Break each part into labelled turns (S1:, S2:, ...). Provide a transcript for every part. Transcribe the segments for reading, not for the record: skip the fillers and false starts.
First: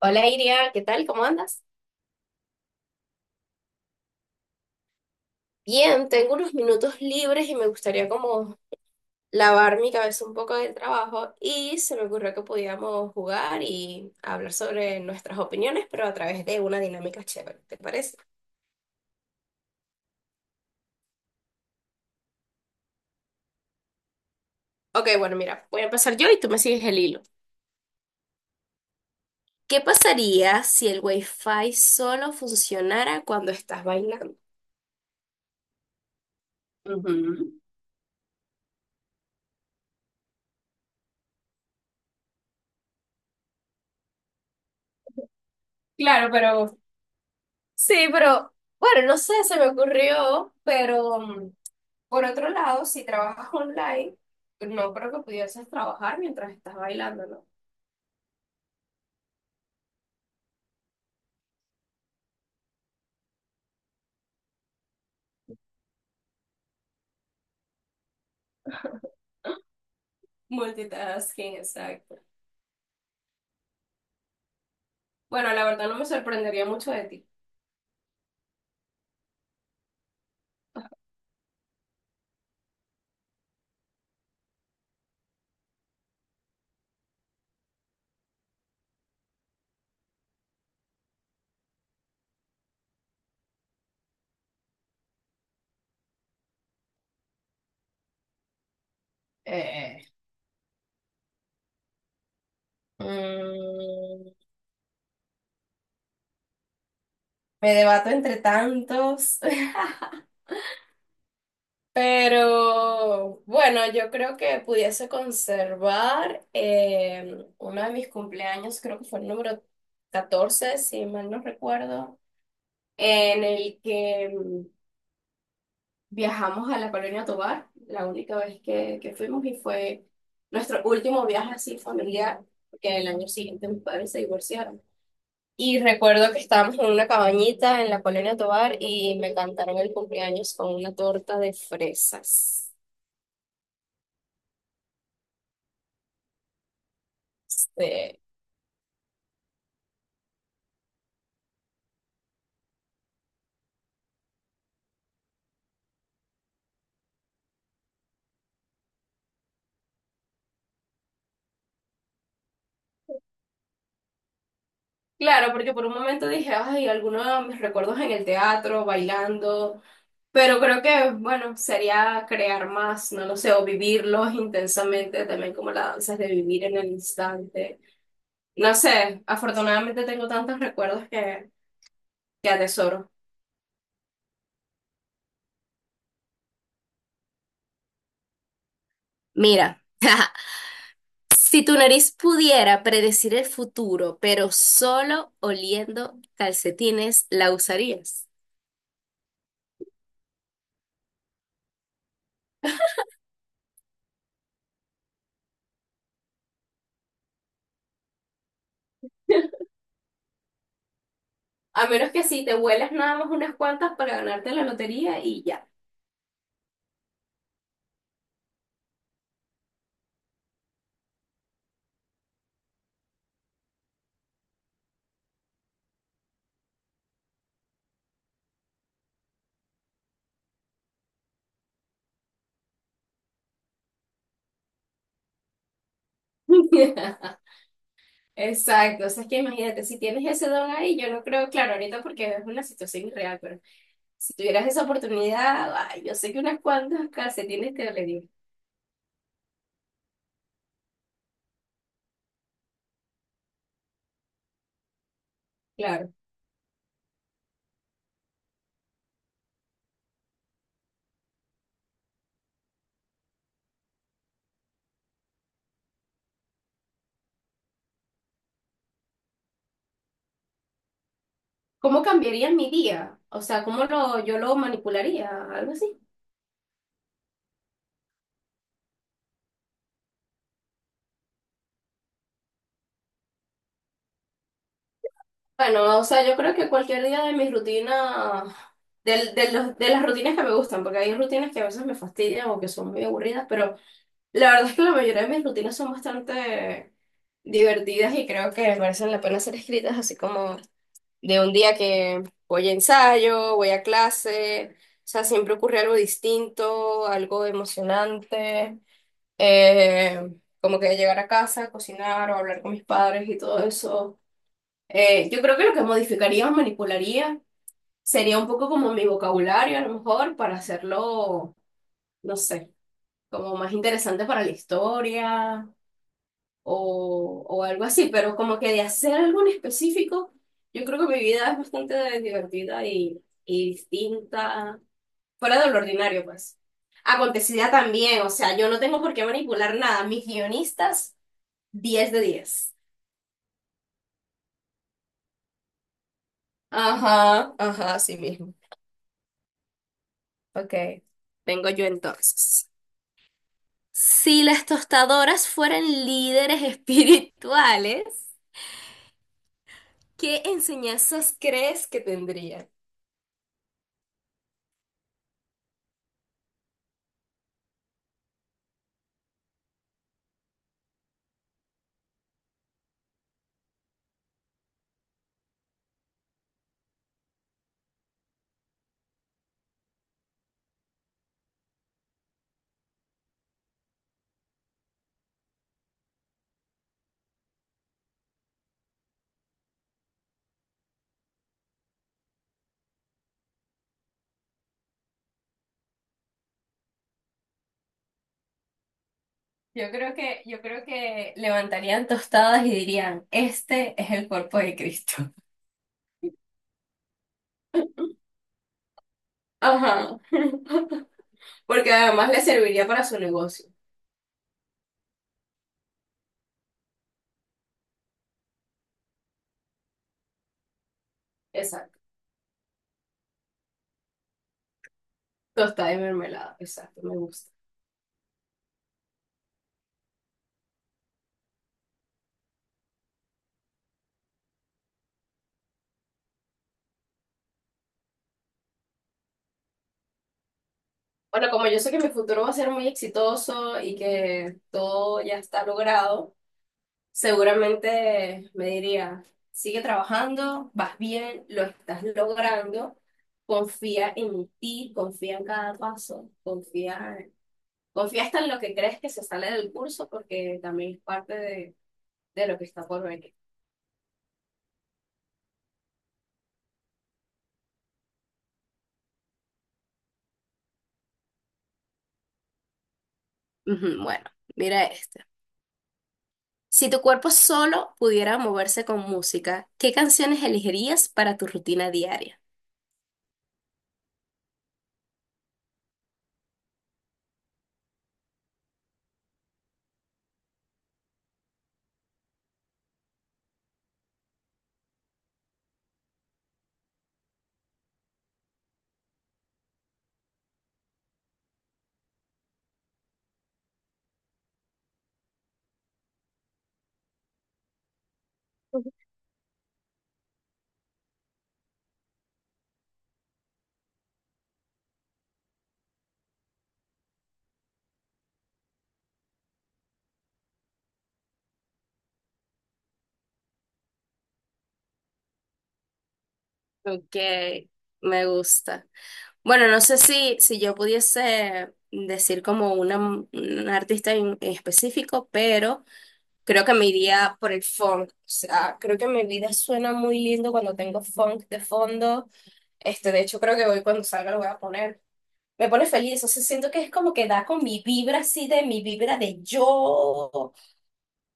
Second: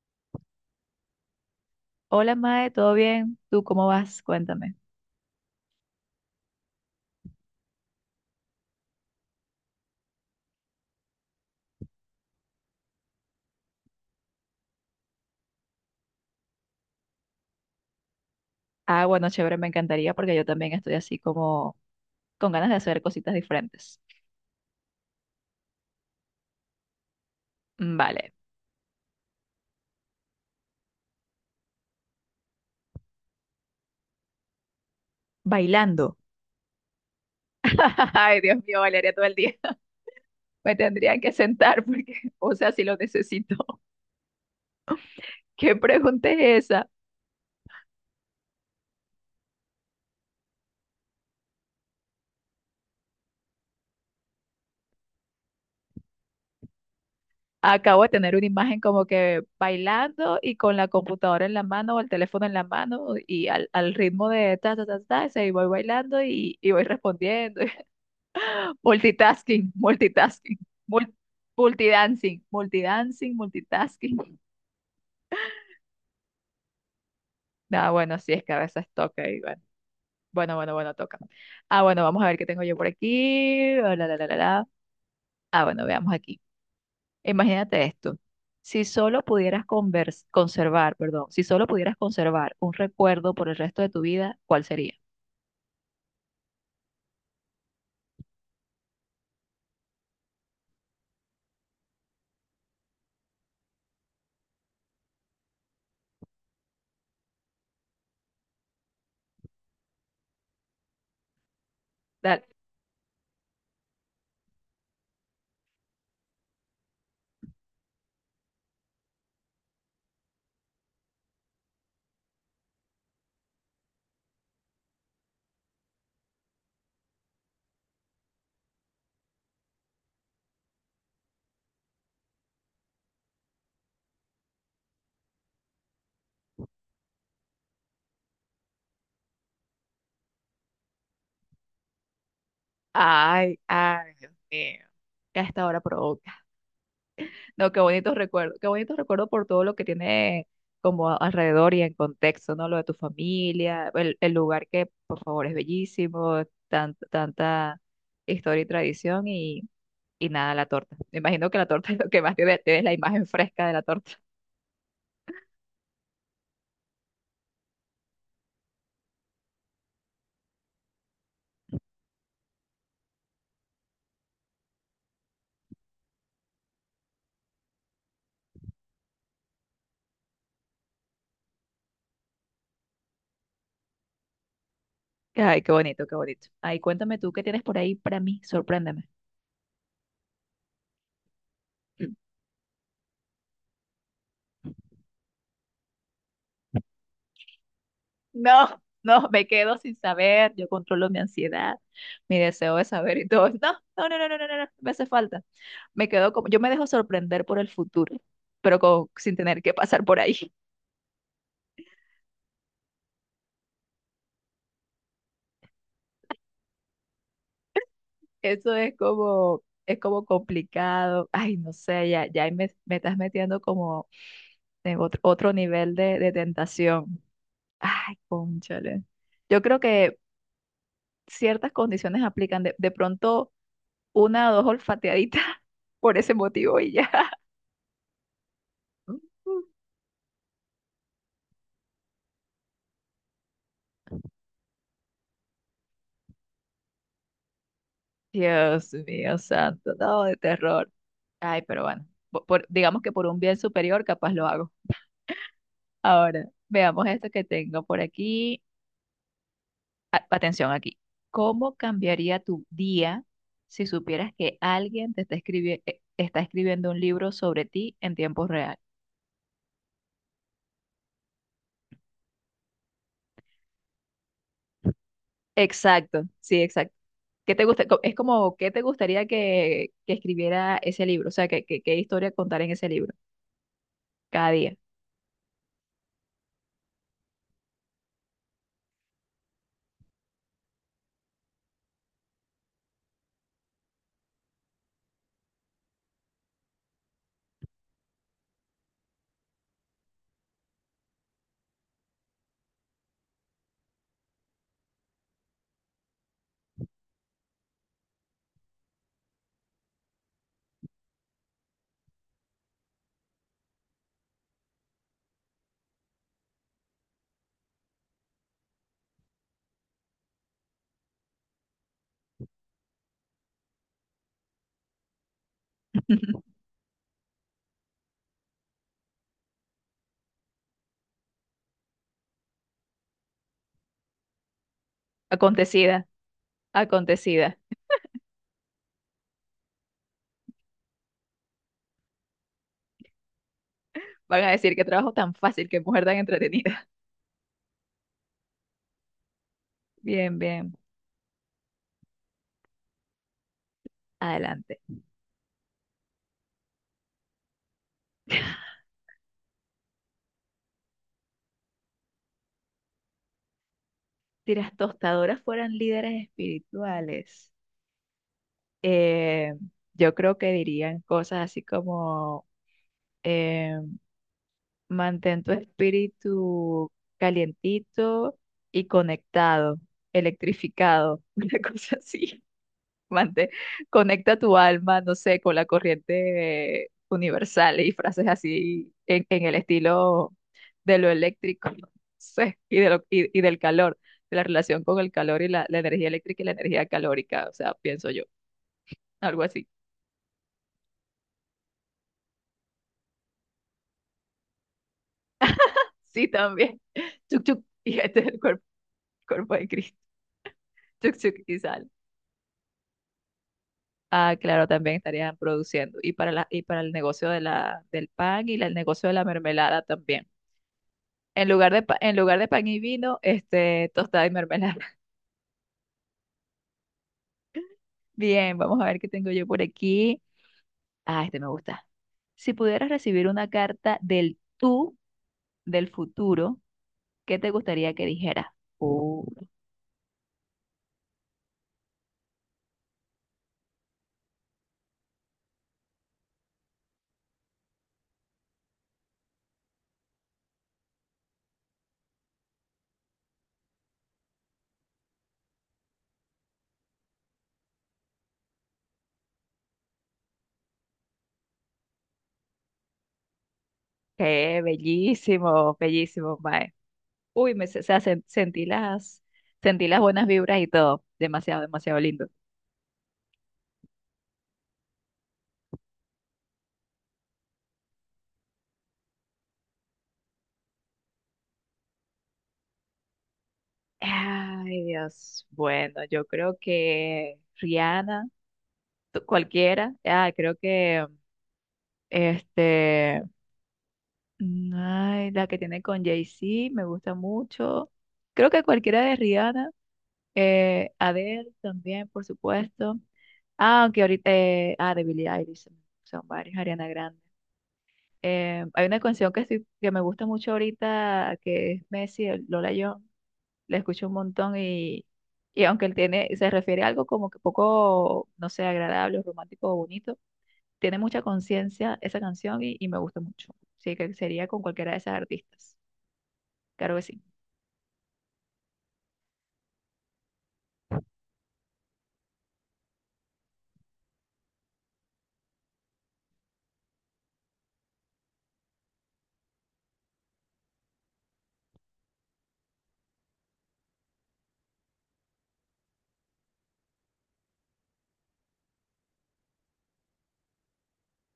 S1: Hola Iria, ¿qué tal? ¿Cómo andas?
S2: Hola Mae, ¿todo bien? ¿Tú cómo vas? Cuéntame.
S1: Bien, tengo unos minutos libres y me gustaría como lavar mi cabeza un poco del trabajo y se me ocurrió que podíamos jugar y hablar sobre nuestras opiniones, pero a través de una dinámica chévere, ¿te parece?
S2: Bueno, chévere, me encantaría porque yo también estoy así como con ganas de hacer cositas diferentes.
S1: Ok, bueno, mira, voy a empezar yo y tú me sigues el hilo.
S2: Vale,
S1: ¿Qué pasaría si el Wi-Fi solo funcionara cuando estás bailando?
S2: bailando.
S1: Ujú.
S2: Ay, Dios mío, bailaría todo el día. Me tendrían que sentar porque, o sea, si lo necesito. ¿Qué
S1: Claro,
S2: pregunta es
S1: pero
S2: esa?
S1: sí, pero bueno, no sé, se me ocurrió, pero por otro lado, si trabajas online, no creo que pudieses trabajar mientras estás bailando, ¿no?
S2: Acabo de tener una imagen como que bailando y con la computadora en la mano o el teléfono en la mano y al ritmo de ta, ta, ta, ta, se voy bailando y voy respondiendo. Multitasking, multitasking, mul-
S1: Multitasking, exacto.
S2: multidancing, multidancing, multitasking.
S1: Bueno, la verdad no me sorprendería mucho de ti.
S2: Bueno, sí, es que a veces toca y bueno, toca. Bueno, vamos a ver qué tengo yo por aquí. La, la, la, la, la. Bueno, veamos aquí. Imagínate esto. Si solo pudieras convers- Conservar, perdón, si solo pudieras conservar un recuerdo por el resto de tu vida, ¿cuál sería?
S1: Eh, mm, Me debato entre tantos,
S2: Dale.
S1: pero bueno, yo creo que pudiese conservar uno de mis cumpleaños, creo que fue el número 14 si mal no recuerdo, en el que. Viajamos a la Colonia Tovar, la única vez que fuimos y fue nuestro último viaje así familiar, porque el año siguiente mis padres se divorciaron. Y recuerdo que estábamos en una cabañita en la Colonia Tovar y me cantaron el cumpleaños con una torta de fresas.
S2: Ay, ay, Dios mío, que hasta ahora provoca. No,
S1: Este,
S2: qué bonitos recuerdos por todo lo que tiene como alrededor y en contexto, ¿no? Lo de tu familia, el lugar que, por favor, es bellísimo, tanta historia y tradición y nada, la torta. Me imagino que la torta es lo que más te es la imagen fresca de la torta.
S1: claro, porque por un momento dije, ay, algunos de mis recuerdos en el teatro, bailando, pero creo que, bueno, sería crear más, no lo sé, o vivirlos intensamente, también como la danza es de vivir en el instante. No sé, afortunadamente tengo tantos recuerdos que atesoro.
S2: Ay, qué bonito, qué bonito. Ay, cuéntame tú, ¿qué tienes por ahí para mí? Sorpréndeme.
S1: Mira, si tu nariz pudiera predecir el futuro, pero solo oliendo calcetines, ¿la usarías?
S2: No, no, me quedo sin saber, yo controlo mi ansiedad, mi deseo de saber y todo. No, no, no, no, no, no, no, me hace falta. Me quedo como, yo me dejo sorprender por el futuro, pero sin tener que pasar por ahí.
S1: A menos que sí, te huelas nada más unas cuantas para ganarte la lotería y ya.
S2: Eso es como complicado. Ay, no sé, ya ahí me estás metiendo como en otro nivel de tentación. Ay, cónchale. Yo creo que ciertas condiciones aplican. De pronto, una o dos olfateaditas por ese motivo y ya.
S1: Exacto, o sea, es que imagínate, si tienes ese don ahí, yo no creo, claro, ahorita porque es una situación irreal, pero si tuvieras esa oportunidad, ay, yo sé que unas cuantas calcetines te dolerían,
S2: Dios mío, santo, no, de terror. Ay, pero bueno, digamos que por un bien superior capaz lo hago.
S1: claro.
S2: Ahora, veamos esto que tengo por aquí. Atención aquí. ¿Cómo cambiaría tu día si supieras que alguien te está escribiendo un libro sobre ti en tiempo real?
S1: ¿Cómo cambiaría mi día? O sea, ¿cómo lo, yo lo manipularía? Algo así.
S2: Exacto, sí, exacto. ¿Qué te gusta? Es como, ¿qué te gustaría que escribiera ese libro? O sea, ¿ qué historia contar en ese libro? Cada día.
S1: Bueno, o sea, yo creo que cualquier día de mi rutina, de las rutinas que me gustan, porque hay rutinas que a veces me fastidian o que son muy aburridas, pero la verdad es que la mayoría de mis rutinas son bastante divertidas y creo que merecen la pena ser escritas, así como de un día que voy a ensayo, voy a clase, o sea, siempre ocurre algo distinto, algo emocionante. Eh, Como que llegar a casa, cocinar o hablar con mis padres y todo eso. Yo creo que lo que modificaría o manipularía sería un poco como mi vocabulario, a lo mejor, para hacerlo, no sé, como más interesante para la historia o algo así, pero como que de hacer algo en específico, yo creo que mi vida es bastante divertida y distinta, fuera de lo
S2: Acontecida,
S1: ordinario, pues
S2: acontecida.
S1: acontecida también, o sea, yo no tengo por qué manipular nada. Mis guionistas 10 de 10.
S2: Van a decir qué trabajo tan fácil, qué mujer tan entretenida.
S1: Ajá, ajá, así mismo.
S2: Bien,
S1: Ok,
S2: bien.
S1: vengo yo entonces. Si las
S2: Adelante.
S1: tostadoras fueran líderes espirituales, ¿qué enseñanzas crees que tendrían?
S2: Si las tostadoras fueran líderes espirituales. eh, yo creo que dirían cosas así como eh, mantén tu espíritu calientito y conectado, electrificado, una cosa así. Mantén- Conecta tu alma, no sé, con la corriente universal y frases así en el estilo de lo eléctrico, no sé, de lo, y del calor, de la relación con el calor y la energía eléctrica y la energía calórica, o sea, pienso yo, algo así.
S1: Yo creo que levantarían tostadas y dirían, este es el cuerpo de Cristo.
S2: Sí, también. Chuk, chuk. Y este es el cuerpo, cuerpo de Cristo.
S1: Ajá.
S2: Chuk, chuk y sal.
S1: Porque además le serviría para su negocio.
S2: Ah, claro, también estarían produciendo. Y para y para el negocio de del pan y el negocio de la mermelada también. En lugar de,
S1: Exacto.
S2: en lugar de pan y vino, este, tostada y mermelada.
S1: Tostada y mermelada. Exacto, me gusta.
S2: Bien, vamos a ver qué tengo yo por aquí. Ah, este me gusta. Si pudieras recibir una carta del tú del futuro, ¿qué te gustaría que dijera? Uh,
S1: Bueno, como yo sé que mi futuro va a ser muy exitoso y que todo ya está logrado, seguramente me diría, sigue trabajando, vas bien, lo estás logrando, confía en ti, confía en cada paso, confía, confía hasta en lo que crees que se sale del curso porque también es parte de lo que está por venir.
S2: qué bellísimo, bellísimo, Mae. Uy, o sea, sentí sentí las buenas vibras y todo. Demasiado, demasiado lindo.
S1: Ujú. Bueno, mira este. Si tu cuerpo solo pudiera moverse con música, ¿qué canciones elegirías para tu rutina diaria?
S2: Ay, Dios. Bueno, yo creo que Rihanna, cualquiera. Ah, creo que este, ay, la que tiene con Jay-Z, me gusta mucho. Creo que cualquiera de Rihanna, Adele también, por supuesto. Ah, aunque ahorita, de Billie Eilish, son varios, Ariana Grande. Hay una canción que, que me gusta mucho ahorita, que es Messi, el Lola John, la escucho un montón y aunque él tiene, se refiere a algo como que poco, no sé, agradable, romántico o bonito, tiene mucha conciencia esa canción y me gusta mucho. Sí, que sería con cualquiera de esas artistas. Claro que
S1: Ok,
S2: sí.
S1: me gusta. Bueno, no sé si yo pudiese decir como una, un artista en específico, pero creo que me iría por el funk. O sea, creo que mi vida suena muy lindo cuando tengo funk de fondo. De hecho, creo que hoy cuando salga lo voy a poner. Me pone feliz, o sea, siento que es como que da con mi vibra así de mi vibra de yo,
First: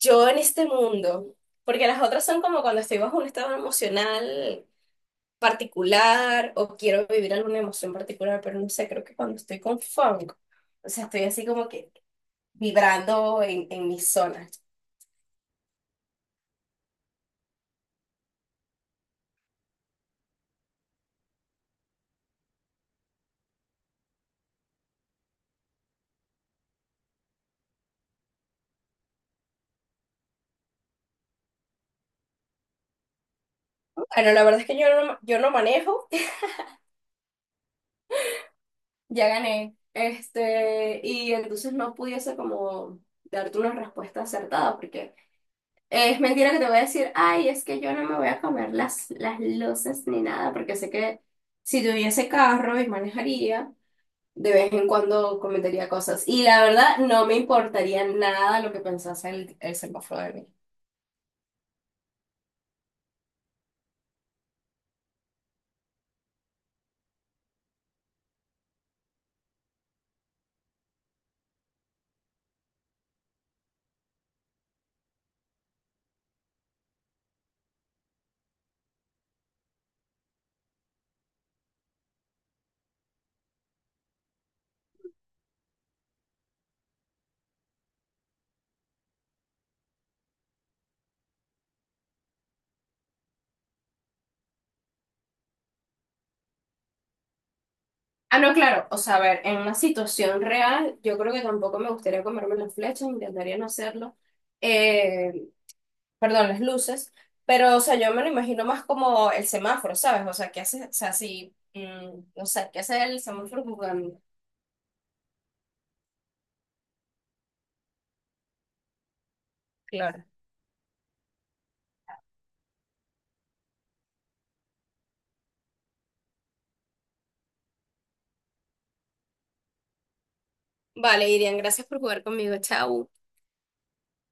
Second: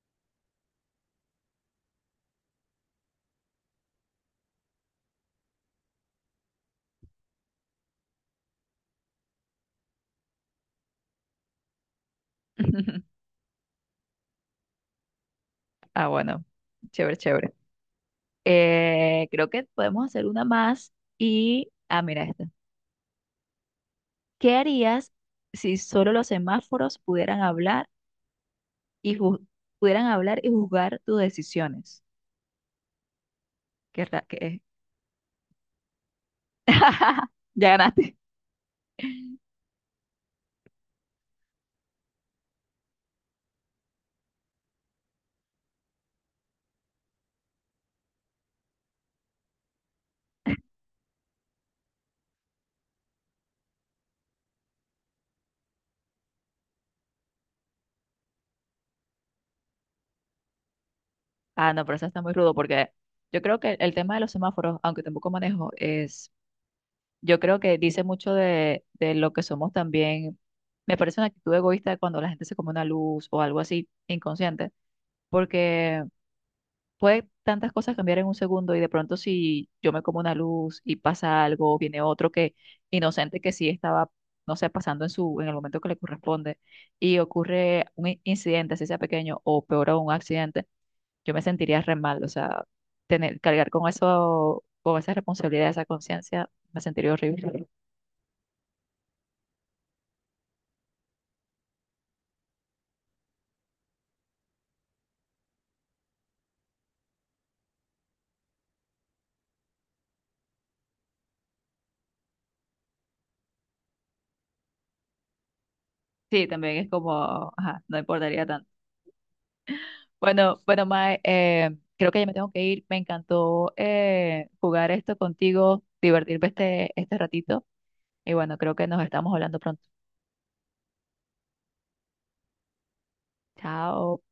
S1: yo en este mundo. Porque las otras son como cuando estoy bajo un estado emocional particular o quiero vivir alguna emoción particular, pero no sé, creo que cuando estoy con funk, o sea, estoy así como que vibrando en mis zonas.
S2: Ah, bueno, chévere, chévere. Creo que podemos hacer una más y, ah, mira esta. ¿Qué harías si solo los semáforos pudieran hablar? y ju- Pudieran hablar y juzgar tus decisiones. Qué ra-
S1: Bueno, la
S2: que-
S1: verdad es que yo no manejo,
S2: ya ganaste.
S1: ya gané, y entonces no pudiese como darte una respuesta acertada, porque es mentira que te voy a decir, ay, es que yo no me voy a comer las luces ni nada, porque sé que si tuviese carro y manejaría. De vez en cuando comentaría cosas. Y la verdad, no me importaría nada lo que pensase el semáforo de mí.
S2: Ah, no, pero eso está muy rudo porque yo creo que el tema de los semáforos, aunque tampoco manejo, es, yo creo que dice mucho de lo que somos también. Me parece una actitud egoísta cuando la gente se come una luz o algo así inconsciente, porque puede tantas cosas cambiar en un segundo y de pronto si yo me como una luz y pasa algo, viene otro que inocente que sí estaba, no sé, pasando en su, en el momento que le corresponde y ocurre un incidente, así sea pequeño o peor aún un accidente, yo me sentiría re mal, o sea, tener, cargar con eso, con esa responsabilidad, esa conciencia, me sentiría horrible.
S1: Ah, no, claro. O sea, a ver, en una situación real, yo creo que tampoco me gustaría comerme las flechas, intentaría no hacerlo. Eh, Perdón, las luces. Pero, o sea, yo me lo imagino más como el semáforo, ¿sabes? O sea, ¿qué hace? O sea, si, no sé, ¿qué hace el semáforo jugando?
S2: Sí, también es como, ajá, no importaría tanto.
S1: Claro.
S2: Bueno, bueno, Mae, creo que ya me tengo que ir. Me encantó jugar esto contigo, divertirme este, este ratito. Y bueno, creo que nos estamos hablando pronto.
S1: Vale, Irian, gracias por jugar conmigo. Chao.
S2: Chao.